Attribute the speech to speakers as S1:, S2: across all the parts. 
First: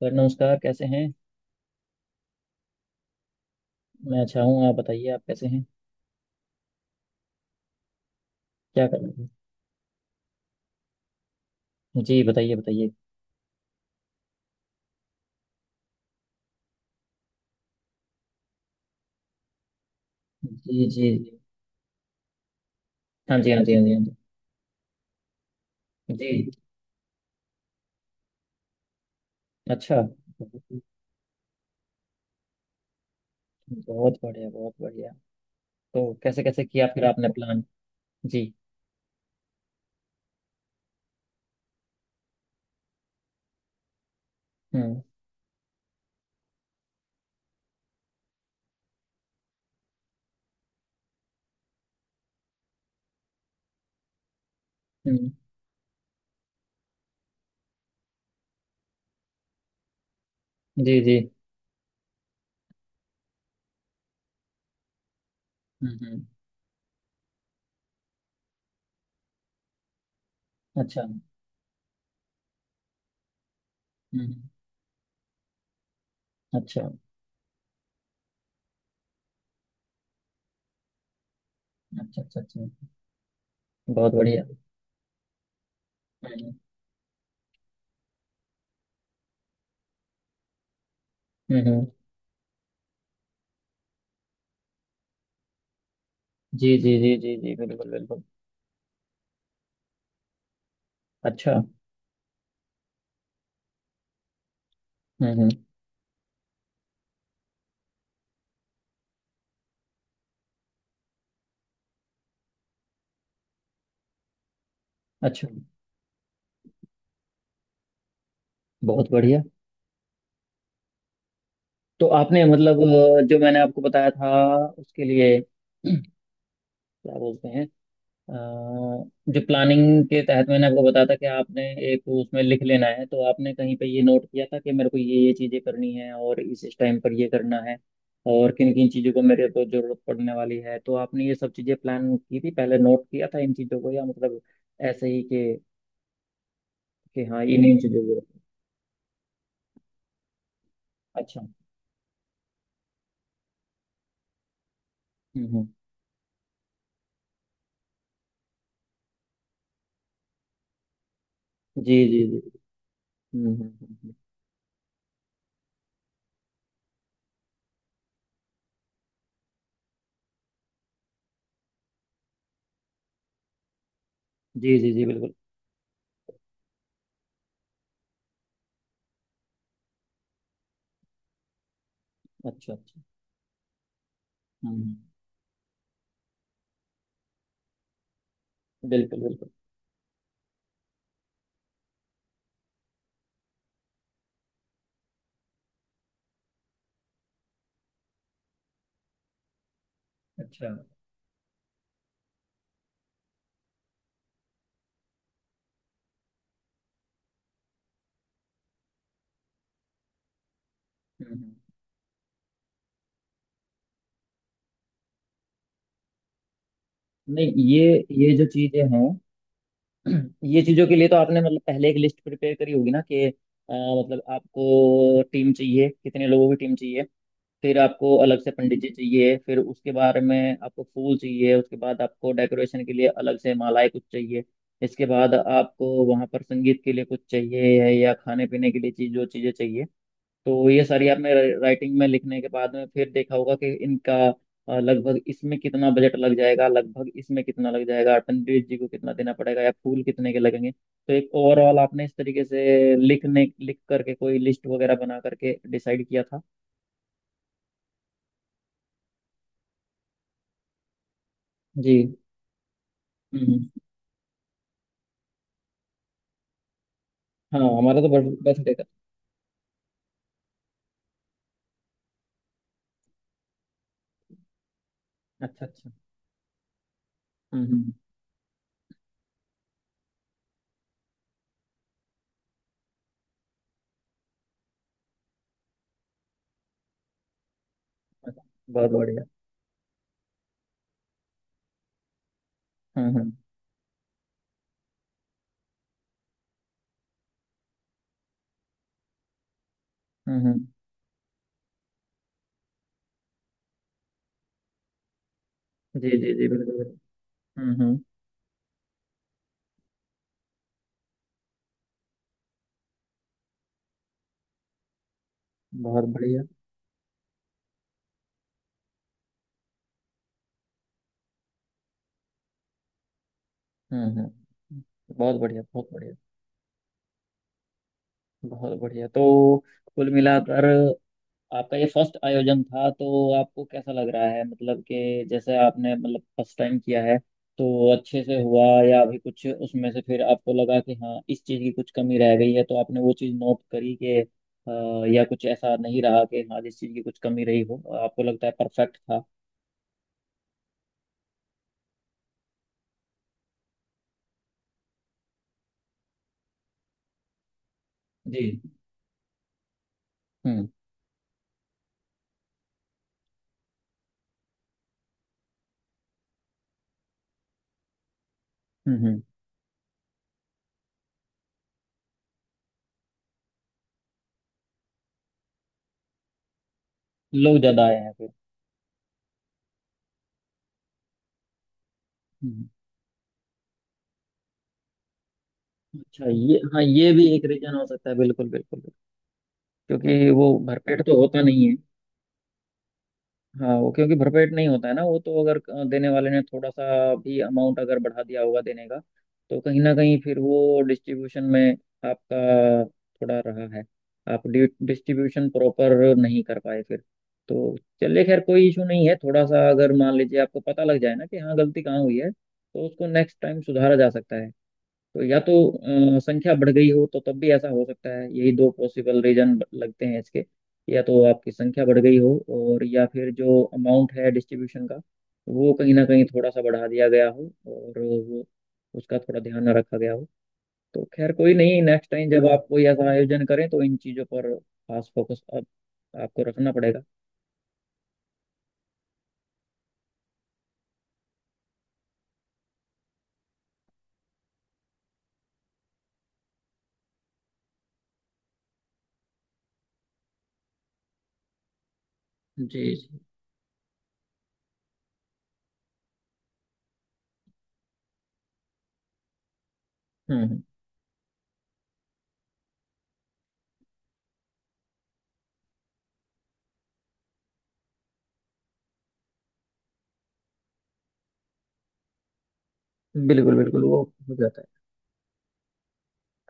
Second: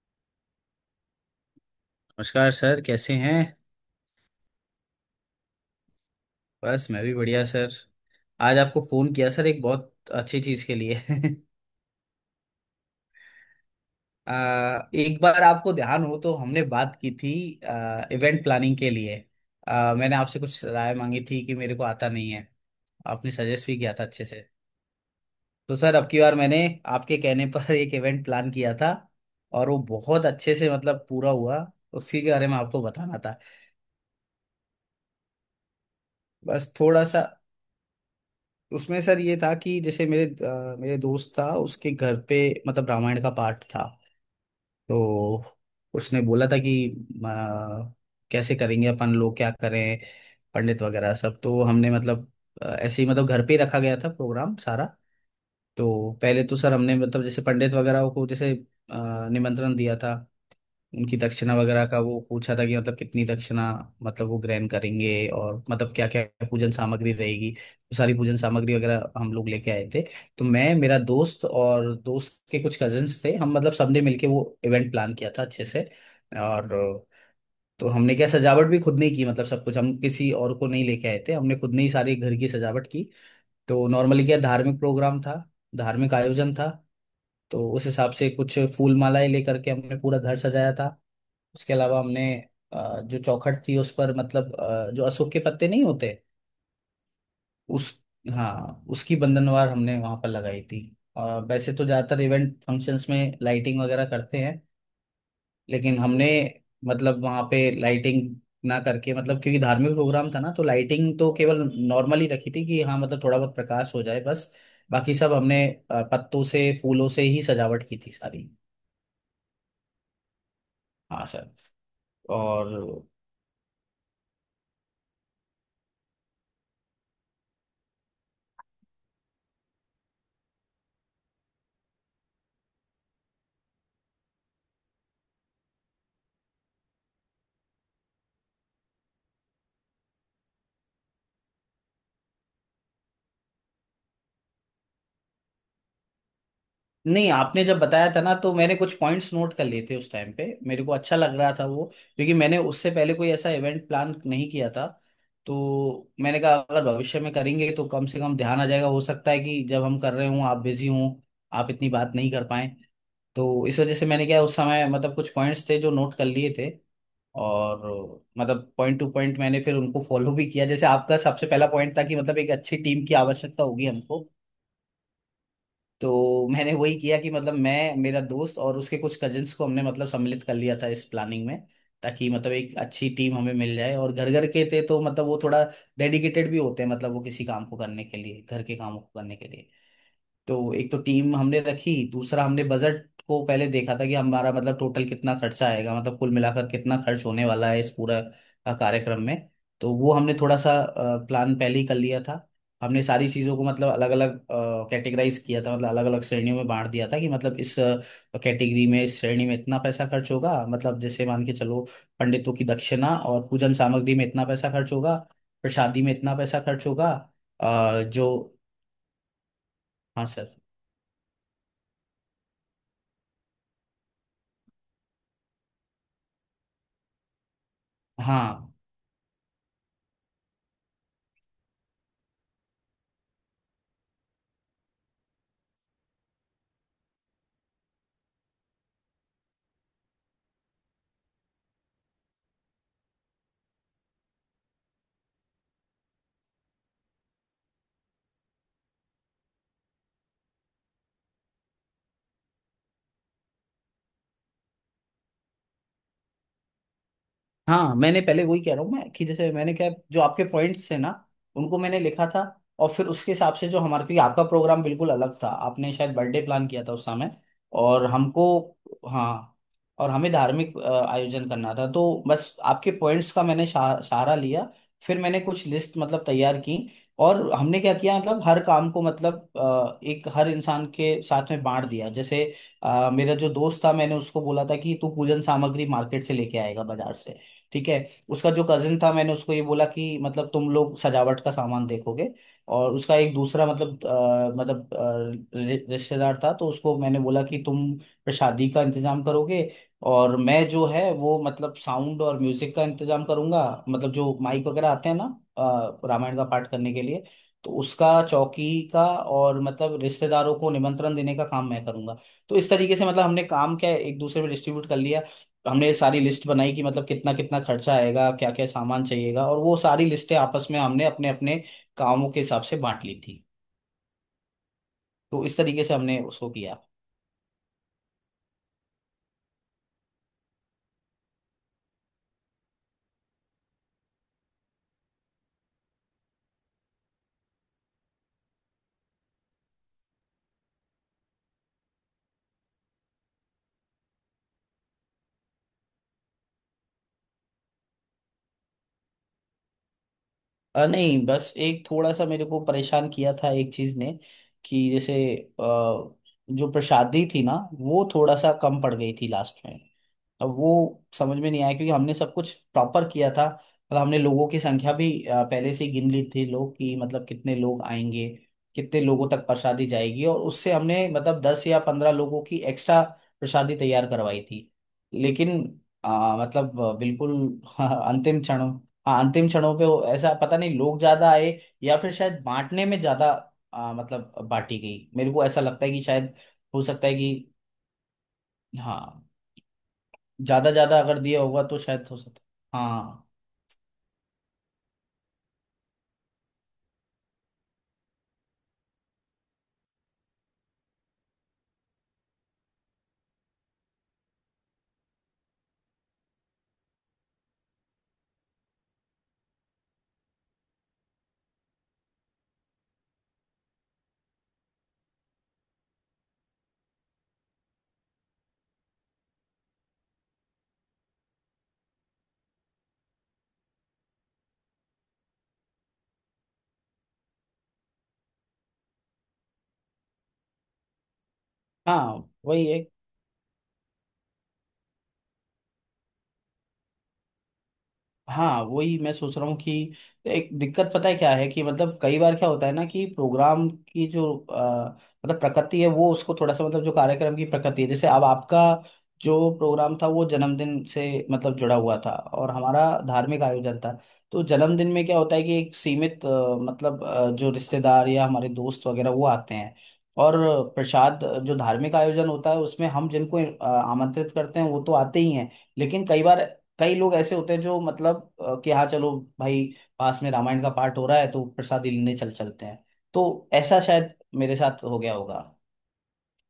S1: Sir नमस्कार, कैसे हैं?
S2: नमस्कार सर, कैसे हैं।
S1: मैं अच्छा हूँ, आप बताइए, आप कैसे हैं?
S2: बस मैं भी बढ़िया सर। आज आपको
S1: क्या कर
S2: फोन
S1: रहे
S2: किया सर, एक बहुत अच्छी चीज के लिए।
S1: थे जी? बताइए बताइए।
S2: एक बार आपको ध्यान हो तो हमने बात की थी, इवेंट प्लानिंग के लिए। मैंने आपसे कुछ
S1: जी
S2: राय
S1: जी
S2: मांगी
S1: जी।
S2: थी कि मेरे को आता नहीं है। आपने
S1: हाँ जी, हाँ
S2: सजेस्ट
S1: जी,
S2: भी
S1: हाँ जी,
S2: किया
S1: हाँ।
S2: था अच्छे से। तो सर, अब की
S1: जी
S2: बार
S1: जी।
S2: मैंने आपके कहने पर एक इवेंट प्लान किया था और वो
S1: अच्छा।
S2: बहुत अच्छे से मतलब पूरा हुआ। उसी के बारे में आपको बताना था।
S1: बहुत बढ़िया, बहुत बढ़िया। तो कैसे कैसे
S2: बस
S1: किया
S2: थोड़ा
S1: फिर
S2: सा
S1: आपने प्लान? जी।
S2: उसमें सर ये था कि जैसे मेरे दोस्त था उसके घर पे, मतलब रामायण का पाठ था।
S1: हम्म
S2: तो उसने बोला था कि अ, कैसे करेंगे अपन लोग, क्या करें। पंडित वगैरह सब तो हमने मतलब ऐसे ही, मतलब घर पे ही रखा गया था प्रोग्राम सारा।
S1: हम्म।
S2: तो पहले तो सर हमने मतलब जैसे पंडित वगैरह को जैसे निमंत्रण दिया था।
S1: जी
S2: उनकी
S1: जी।
S2: दक्षिणा वगैरह का वो पूछा था कि मतलब कितनी दक्षिणा, मतलब वो ग्रहण करेंगे, और मतलब क्या क्या
S1: हम्म।
S2: पूजन सामग्री रहेगी। तो सारी पूजन सामग्री वगैरह हम लोग लेके आए थे। तो मैं, मेरा
S1: अच्छा।
S2: दोस्त और दोस्त के कुछ कजिन्स थे, हम मतलब सबने मिलके
S1: हम्म।
S2: वो इवेंट प्लान किया था अच्छे से। और
S1: अच्छा
S2: तो हमने क्या, सजावट भी खुद ने ही की, मतलब सब कुछ, हम किसी और को नहीं लेके आए थे, हमने खुद ने ही सारी
S1: अच्छा
S2: घर
S1: अच्छा।
S2: की
S1: अच्छा।
S2: सजावट की। तो
S1: बहुत
S2: नॉर्मली क्या,
S1: बढ़िया।
S2: धार्मिक प्रोग्राम था, धार्मिक
S1: हम्म
S2: आयोजन था। तो उस हिसाब से कुछ फूल मालाएं लेकर के हमने पूरा घर सजाया था। उसके
S1: हम्म।
S2: अलावा हमने जो चौखट थी उस पर, मतलब जो अशोक के पत्ते नहीं होते
S1: जी जी जी जी जी,
S2: उस
S1: बिल्कुल बिल्कुल।
S2: हाँ, उसकी बंधनवार हमने वहां पर लगाई थी। और
S1: अच्छा।
S2: वैसे तो ज्यादातर इवेंट फंक्शंस में लाइटिंग वगैरह करते हैं,
S1: हम्म।
S2: लेकिन हमने मतलब वहां पे लाइटिंग ना करके, मतलब क्योंकि धार्मिक प्रोग्राम था ना, तो लाइटिंग तो केवल नॉर्मल ही रखी थी कि हाँ मतलब थोड़ा बहुत प्रकाश हो जाए बस। बाकी सब
S1: अच्छा।
S2: हमने पत्तों से फूलों से ही सजावट की थी सारी।
S1: बहुत बढ़िया।
S2: हाँ सर।
S1: तो आपने मतलब
S2: और
S1: जो मैंने आपको बताया था उसके लिए क्या बोलते हैं, अ, जो प्लानिंग के तहत मैंने आपको बताया था कि आपने एक उसमें लिख लेना है। तो आपने कहीं पे ये नोट किया था कि मेरे को ये चीज़ें करनी है और इस टाइम पर ये करना है, और किन किन चीज़ों को मेरे को जरूरत पड़ने वाली है। तो आपने ये सब चीज़ें प्लान की थी, पहले नोट किया था इन चीज़ों को, या मतलब ऐसे ही कि
S2: नहीं,
S1: हाँ
S2: आपने
S1: इन्हीं
S2: जब
S1: चीज़ों
S2: बताया
S1: को।
S2: था ना तो मैंने कुछ पॉइंट्स नोट कर लिए थे, उस टाइम पे मेरे को अच्छा लग
S1: अच्छा।
S2: रहा था वो, क्योंकि मैंने उससे पहले कोई ऐसा इवेंट प्लान नहीं किया था।
S1: हम्म।
S2: तो मैंने कहा अगर भविष्य में करेंगे तो कम से कम ध्यान आ जाएगा, हो सकता है कि जब हम कर रहे हों आप बिजी हों, आप इतनी
S1: जी
S2: बात
S1: जी
S2: नहीं
S1: जी।
S2: कर पाए।
S1: हम्म
S2: तो
S1: हम्म
S2: इस
S1: हम्म,
S2: वजह से
S1: हम्म।
S2: मैंने क्या, उस समय मतलब कुछ पॉइंट्स थे जो नोट कर लिए थे। और मतलब पॉइंट टू पॉइंट मैंने फिर उनको फॉलो भी किया। जैसे आपका सबसे पहला पॉइंट था कि मतलब एक अच्छी टीम की आवश्यकता होगी हमको।
S1: जी जी जी, बिल्कुल।
S2: तो मैंने वही किया कि मतलब मैं, मेरा दोस्त और उसके कुछ कजिन्स को हमने मतलब सम्मिलित कर लिया था इस प्लानिंग में, ताकि मतलब
S1: अच्छा
S2: एक
S1: अच्छा।
S2: अच्छी टीम हमें मिल जाए। और घर घर के
S1: हम्म
S2: थे
S1: हम्म।
S2: तो मतलब वो थोड़ा डेडिकेटेड भी होते हैं, मतलब वो किसी काम को करने के लिए, घर के कामों को
S1: बिल्कुल
S2: करने
S1: बिल्कुल।
S2: के लिए। तो एक तो टीम हमने रखी। दूसरा, हमने बजट को पहले देखा था कि हमारा मतलब टोटल कितना खर्चा आएगा, मतलब कुल मिलाकर कितना खर्च होने वाला है इस पूरा कार्यक्रम में। तो वो हमने थोड़ा
S1: अच्छा।
S2: सा प्लान पहले ही कर लिया था। हमने सारी चीज़ों को मतलब अलग अलग कैटेगराइज किया था, मतलब अलग अलग श्रेणियों में बांट दिया था कि मतलब इस कैटेगरी में, इस श्रेणी में इतना पैसा खर्च होगा। मतलब जैसे मान के
S1: हम्म।
S2: चलो, पंडितों की दक्षिणा और पूजन सामग्री में इतना पैसा खर्च होगा, प्रसादी में इतना पैसा खर्च होगा।
S1: नहीं ये, ये जो
S2: जो।
S1: चीजें हैं
S2: हाँ सर।
S1: ये चीजों के लिए तो आपने मतलब पहले एक लिस्ट प्रिपेयर करी होगी ना कि मतलब आपको टीम चाहिए, कितने लोगों की टीम चाहिए, फिर आपको अलग से
S2: हाँ,
S1: पंडित जी चाहिए, फिर उसके बारे में आपको फूल चाहिए, उसके बाद आपको डेकोरेशन के लिए अलग से मालाएं कुछ चाहिए, इसके बाद आपको वहां पर संगीत के लिए कुछ चाहिए या खाने पीने के लिए चीज जो चीजें चाहिए। तो ये सारी आपने राइटिंग में लिखने के बाद में फिर देखा होगा कि इनका लगभग इसमें कितना बजट लग जाएगा, लगभग इसमें कितना लग जाएगा, पंडित जी को कितना देना पड़ेगा या फूल कितने के लगेंगे, तो एक ओवरऑल आपने इस तरीके से लिखने लिख करके कोई लिस्ट वगैरह बना करके डिसाइड किया था।
S2: हाँ, मैंने पहले वही कह रहा हूँ मैं कि जैसे मैंने क्या, जो आपके पॉइंट्स थे ना, उनको
S1: जी।
S2: मैंने लिखा था। और फिर उसके हिसाब
S1: हम्म।
S2: से जो हमारा, क्योंकि आपका प्रोग्राम बिल्कुल अलग था, आपने शायद बर्थडे प्लान किया था उस समय।
S1: हाँ हमारा
S2: और
S1: तो
S2: हमको
S1: बर्थडे का।
S2: हाँ। और हमें धार्मिक आयोजन करना था, तो बस आपके पॉइंट्स का मैंने सहारा लिया। फिर मैंने
S1: अच्छा
S2: कुछ
S1: अच्छा।
S2: लिस्ट मतलब तैयार की। और हमने
S1: हम्म।
S2: क्या किया, मतलब हर काम को मतलब एक हर इंसान के साथ में बांट दिया। जैसे मेरा जो दोस्त था, मैंने उसको बोला था कि तू पूजन सामग्री मार्केट से लेके आएगा, बाजार से। ठीक है।
S1: अच्छा।
S2: उसका जो
S1: बहुत
S2: कजिन था,
S1: बढ़िया।
S2: मैंने उसको ये बोला कि मतलब तुम लोग सजावट का सामान देखोगे। और उसका
S1: हम्म हम्म
S2: एक दूसरा मतलब रिश्तेदार था, तो उसको मैंने बोला कि तुम प्रसादी का इंतजाम करोगे। और
S1: हम्म।
S2: मैं, जो है वो मतलब साउंड और म्यूजिक का इंतजाम करूंगा, मतलब जो माइक वगैरह आते हैं ना,
S1: जी जी
S2: रामायण का
S1: जी,
S2: पाठ
S1: बिल्कुल
S2: करने
S1: बिल्कुल।
S2: के लिए। तो
S1: हम्म।
S2: उसका चौकी का और मतलब रिश्तेदारों को निमंत्रण देने का काम मैं करूंगा। तो इस तरीके से मतलब हमने काम क्या है, एक दूसरे में डिस्ट्रीब्यूट कर लिया है। हमने
S1: बहुत
S2: सारी
S1: बढ़िया।
S2: लिस्ट बनाई कि मतलब कितना कितना खर्चा आएगा, क्या क्या सामान चाहिएगा। और वो सारी लिस्टें आपस में हमने अपने अपने कामों के हिसाब से बांट ली थी।
S1: हम्म। बहुत
S2: तो इस
S1: बढ़िया,
S2: तरीके
S1: बहुत
S2: से
S1: बढ़िया।
S2: हमने उसको किया।
S1: बहुत बढ़िया। तो कुल मिलाकर आपका ये फर्स्ट आयोजन था, तो आपको कैसा लग रहा है? मतलब कि जैसे आपने मतलब फर्स्ट टाइम किया है तो अच्छे से हुआ, या अभी कुछ उसमें से फिर आपको लगा कि हाँ इस चीज़ की कुछ कमी रह गई है तो आपने वो चीज़ नोट करी कि या कुछ ऐसा नहीं रहा, कि हाँ जिस चीज़ की कुछ कमी रही हो, आपको लगता है परफेक्ट था?
S2: नहीं, बस एक थोड़ा सा मेरे को परेशान किया था एक चीज ने, कि जैसे जो प्रसादी थी ना, वो थोड़ा सा
S1: जी।
S2: कम पड़ गई थी लास्ट में। अब
S1: हम्म
S2: वो समझ में नहीं आया, क्योंकि हमने सब कुछ प्रॉपर किया था। मतलब हमने लोगों की संख्या भी पहले से ही गिन ली थी, लोग कि मतलब कितने लोग आएंगे,
S1: हम्म
S2: कितने
S1: हम्म।
S2: लोगों तक प्रसादी जाएगी। और उससे हमने मतलब 10 या 15 लोगों की एक्स्ट्रा प्रसादी तैयार करवाई थी। लेकिन बिल्कुल।
S1: लोग ज्यादा आए हैं फिर?
S2: अंतिम क्षणों हाँ, अंतिम क्षणों पे ऐसा पता नहीं, लोग ज्यादा आए या फिर शायद
S1: हम्म।
S2: बांटने में ज्यादा मतलब बांटी गई। मेरे को ऐसा लगता है कि
S1: अच्छा
S2: शायद
S1: ये, हाँ
S2: हो सकता
S1: ये
S2: है
S1: भी एक
S2: कि,
S1: रीजन हो सकता है, बिल्कुल बिल्कुल बिल्कुल।
S2: हाँ,
S1: क्योंकि वो
S2: ज्यादा ज्यादा
S1: भरपेट
S2: अगर
S1: तो होता
S2: दिया होगा
S1: नहीं।
S2: तो शायद हो सकता है। हाँ।
S1: हाँ वो क्योंकि भरपेट नहीं होता है ना वो, तो अगर देने वाले ने थोड़ा सा भी अमाउंट अगर बढ़ा दिया होगा देने का, तो कहीं ना कहीं फिर वो डिस्ट्रीब्यूशन में आपका थोड़ा रहा है, आप डिस्ट्रीब्यूशन प्रॉपर नहीं कर पाए फिर। तो चलिए, खैर कोई इशू नहीं है। थोड़ा सा अगर मान लीजिए आपको पता लग जाए ना कि हाँ गलती कहाँ हुई है तो उसको नेक्स्ट टाइम सुधारा जा सकता है। तो या तो संख्या बढ़ गई हो तो तब भी ऐसा हो सकता है, यही दो पॉसिबल रीजन लगते हैं इसके, या तो आपकी संख्या बढ़ गई हो, और या फिर जो अमाउंट है डिस्ट्रीब्यूशन का वो कहीं ना कहीं थोड़ा सा बढ़ा दिया गया हो, और वो, उसका थोड़ा ध्यान ना रखा गया हो। तो खैर कोई नहीं, नेक्स्ट
S2: हाँ
S1: टाइम जब
S2: वही
S1: आप
S2: है।
S1: कोई ऐसा आयोजन करें तो इन चीज़ों पर खास फोकस अब आपको रखना पड़ेगा।
S2: हाँ, वही मैं सोच रहा हूँ कि एक दिक्कत पता है क्या है, कि मतलब कई बार क्या होता है ना, कि प्रोग्राम की जो अ, मतलब प्रकृति है, वो उसको थोड़ा सा मतलब जो कार्यक्रम की प्रकृति है। जैसे अब आपका जो प्रोग्राम था वो जन्मदिन से मतलब जुड़ा हुआ था, और
S1: जी
S2: हमारा
S1: जी।
S2: धार्मिक आयोजन था। तो जन्मदिन में क्या होता है कि एक सीमित मतलब जो रिश्तेदार या हमारे दोस्त वगैरह वो आते हैं। और
S1: हम्म
S2: प्रसाद, जो धार्मिक आयोजन होता है उसमें हम जिनको आमंत्रित करते हैं वो तो आते ही हैं, लेकिन कई बार कई लोग ऐसे होते हैं जो मतलब कि, हाँ चलो भाई, पास में रामायण का पाठ हो रहा है तो प्रसाद ही लेने चल चलते हैं। तो
S1: बिल्कुल
S2: ऐसा
S1: बिल्कुल। वो
S2: शायद
S1: हो
S2: मेरे
S1: जाता
S2: साथ हो गया होगा,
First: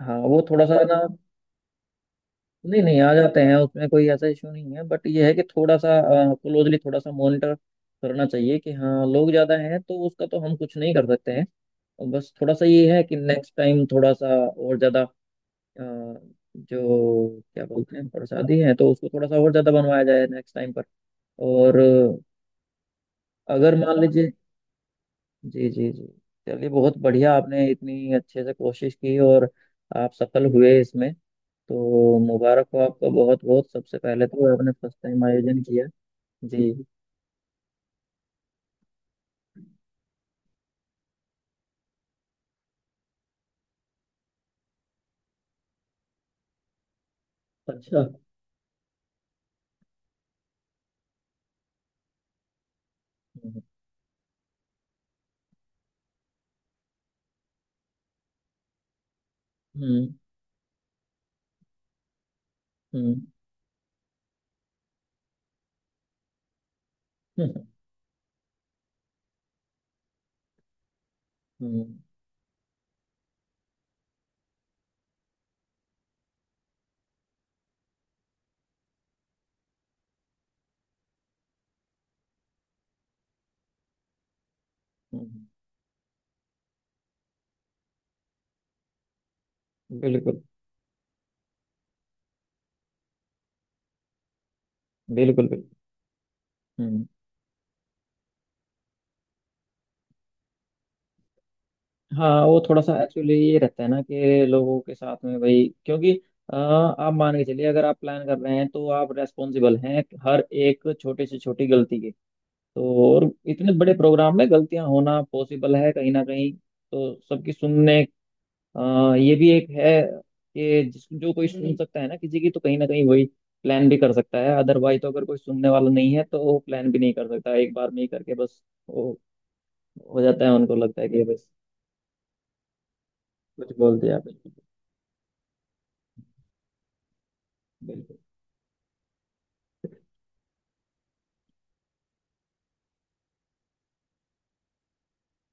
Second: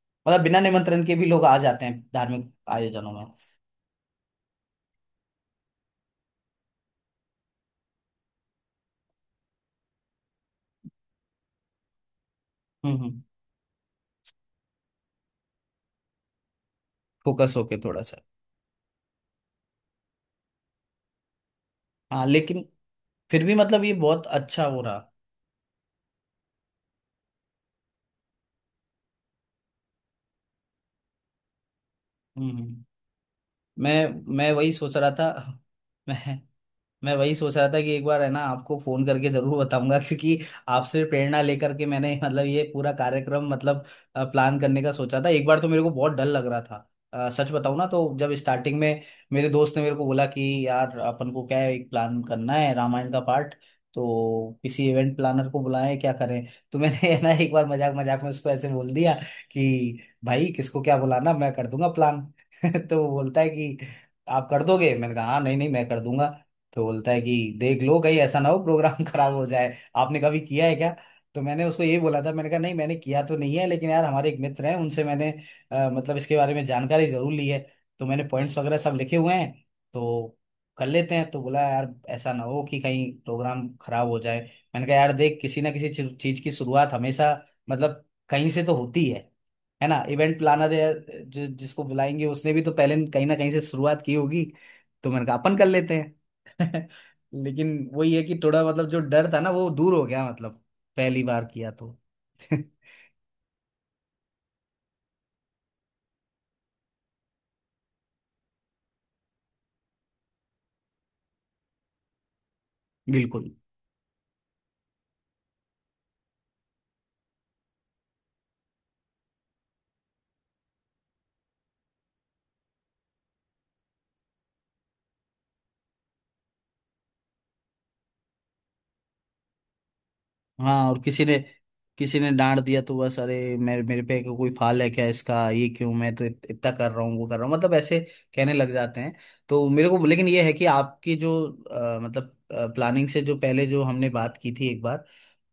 S1: है। हाँ वो
S2: मतलब बिना
S1: थोड़ा सा
S2: निमंत्रण
S1: ना,
S2: के भी लोग आ जाते हैं धार्मिक
S1: नहीं नहीं, आ
S2: आयोजनों में।
S1: जाते हैं उसमें, कोई ऐसा इशू नहीं है, बट ये है कि थोड़ा सा क्लोजली थोड़ा सा मॉनिटर करना चाहिए, कि हाँ लोग ज़्यादा हैं तो उसका तो हम कुछ नहीं कर सकते हैं, और बस थोड़ा सा ये है कि
S2: हम्म।
S1: नेक्स्ट टाइम थोड़ा सा और ज़्यादा जो
S2: फोकस
S1: क्या
S2: होके
S1: बोलते
S2: थोड़ा
S1: हैं
S2: सा।
S1: प्रसादी है तो उसको थोड़ा सा और ज़्यादा बनवाया जाए नेक्स्ट टाइम पर। और
S2: हाँ, लेकिन फिर भी
S1: अगर
S2: मतलब ये
S1: मान
S2: बहुत
S1: लीजिए,
S2: अच्छा हो रहा।
S1: जी जी जी, चलिए बहुत बढ़िया, आपने इतनी अच्छे से कोशिश की और आप सफल हुए इसमें, तो
S2: हम्म
S1: मुबारक हो
S2: हम्म।
S1: आपका, बहुत बहुत, सबसे
S2: मैं
S1: पहले
S2: मैं
S1: तो आपने
S2: वही सोच
S1: फर्स्ट
S2: रहा
S1: टाइम
S2: था।
S1: आयोजन किया।
S2: मैं
S1: जी।
S2: मैं वही सोच रहा था कि एक बार है ना आपको फोन करके जरूर बताऊंगा, क्योंकि आपसे प्रेरणा लेकर के मैंने मतलब ये पूरा कार्यक्रम मतलब प्लान करने का सोचा था। एक बार तो मेरे को बहुत डर लग रहा था, सच बताऊं ना,
S1: अच्छा।
S2: तो जब स्टार्टिंग में मेरे दोस्त ने मेरे को बोला कि यार अपन को क्या है, एक प्लान करना है रामायण का पार्ट,
S1: हम्म
S2: तो किसी इवेंट प्लानर को बुलाएं, क्या करें। तो मैंने है ना एक बार मजाक मजाक में उसको ऐसे बोल दिया कि भाई किसको क्या बुलाना, मैं कर दूंगा प्लान। तो वो
S1: हम्म
S2: बोलता है कि आप कर दोगे। मैंने कहा हाँ, नहीं नहीं, मैं कर दूंगा। तो बोलता है कि
S1: हम्म
S2: देख लो कहीं ऐसा ना हो प्रोग्राम खराब हो जाए, आपने कभी किया है क्या। तो मैंने उसको
S1: हम्म,
S2: यही बोला था, मैंने कहा नहीं, मैंने किया तो नहीं है, लेकिन यार हमारे एक मित्र हैं, उनसे मैंने मतलब इसके बारे में जानकारी जरूर ली है। तो मैंने पॉइंट्स वगैरह सब लिखे हुए हैं, तो कर लेते हैं। तो बोला यार ऐसा ना हो कि कहीं प्रोग्राम खराब हो जाए। मैंने कहा यार देख,
S1: हम्म,
S2: किसी ना किसी चीज चीज की शुरुआत हमेशा मतलब कहीं से तो होती है ना। इवेंट
S1: बिल्कुल
S2: प्लानर या जो, जिसको बुलाएंगे उसने भी तो पहले कहीं ना कहीं से शुरुआत की होगी। तो मैंने कहा
S1: बिल्कुल
S2: अपन
S1: बिल्कुल।
S2: कर लेते हैं।
S1: हम्म।
S2: लेकिन वही है कि थोड़ा मतलब जो डर था ना वो दूर हो गया, मतलब पहली बार किया तो।
S1: हाँ वो थोड़ा सा एक्चुअली ये रहता है ना, कि लोगों के साथ में भाई, क्योंकि आप मान के चलिए, अगर आप प्लान कर रहे हैं तो आप रेस्पॉन्सिबल हैं हर एक छोटे से छोटी गलती के, तो और
S2: बिल्कुल।
S1: इतने बड़े प्रोग्राम में गलतियां होना पॉसिबल है कहीं ना कहीं, तो सबकी सुनने ये भी एक है कि जिस जो कोई सुन सकता है ना किसी की तो कहीं ना कहीं वही प्लान भी कर सकता है, अदरवाइज तो अगर कोई सुनने वाला नहीं है तो वो प्लान भी नहीं कर सकता एक बार में ही करके, बस वो हो जाता है, उनको
S2: हाँ, और
S1: लगता है कि ये
S2: किसी ने
S1: बस
S2: किसी ने डांट दिया तो बस, अरे
S1: कुछ
S2: मेरे
S1: बोल
S2: मेरे
S1: दिया।
S2: पे कोई
S1: बिल्कुल
S2: फाल है क्या इसका, ये क्यों, मैं तो इतना कर रहा हूँ वो कर रहा हूँ, मतलब ऐसे
S1: बिल्कुल।
S2: कहने लग जाते हैं। तो मेरे को लेकिन ये है कि आपकी जो मतलब प्लानिंग से जो पहले जो हमने बात की थी एक बार,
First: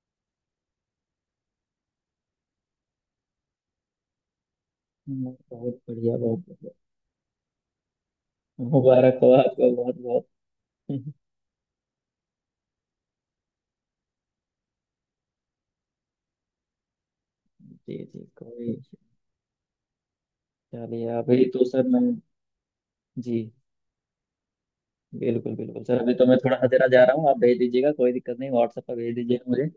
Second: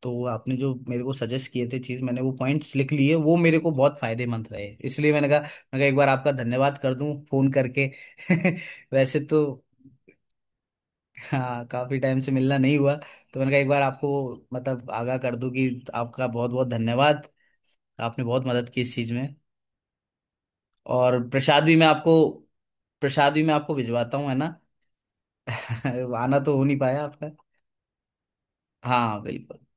S2: तो आपने जो मेरे को सजेस्ट किए थे चीज, मैंने वो पॉइंट्स लिख लिए, वो मेरे को बहुत फायदेमंद रहे। इसलिए मैंने कहा मैं
S1: बहुत
S2: कहा एक बार
S1: बढ़िया,
S2: आपका
S1: बहुत बढ़िया।
S2: धन्यवाद कर दूं फोन करके।
S1: मुबारक
S2: वैसे
S1: हो
S2: तो,
S1: आपको बहुत बहुत।
S2: हाँ, काफी टाइम से मिलना नहीं हुआ, तो मैंने कहा एक बार आपको मतलब आगाह कर दूं कि आपका बहुत बहुत धन्यवाद।
S1: जी जी,
S2: आपने बहुत
S1: कोई
S2: मदद की इस
S1: इशू।
S2: चीज में।
S1: चलिए
S2: और
S1: अभी
S2: प्रसाद
S1: तो
S2: भी
S1: सर
S2: मैं
S1: मैं,
S2: आपको प्रसाद भी
S1: जी,
S2: मैं आपको भिजवाता हूँ, है ना।
S1: बिल्कुल बिल्कुल सर, अभी तो मैं
S2: आना
S1: थोड़ा
S2: तो हो नहीं
S1: अधेरा जा
S2: पाया
S1: रहा
S2: आपका।
S1: हूँ, आप भेज दीजिएगा, कोई दिक्कत नहीं, व्हाट्सएप पर भेज
S2: हाँ
S1: दीजिएगा
S2: बिल्कुल।
S1: मुझे।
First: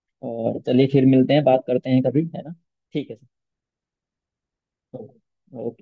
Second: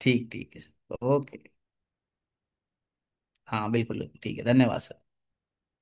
S2: ठीक ठीक
S1: और
S2: है
S1: चलिए फिर
S2: सर,
S1: मिलते
S2: ओके।
S1: हैं, बात करते हैं कभी, है ना? ठीक है
S2: हाँ बिल्कुल ठीक है, धन्यवाद
S1: सर,
S2: सर।
S1: ओके।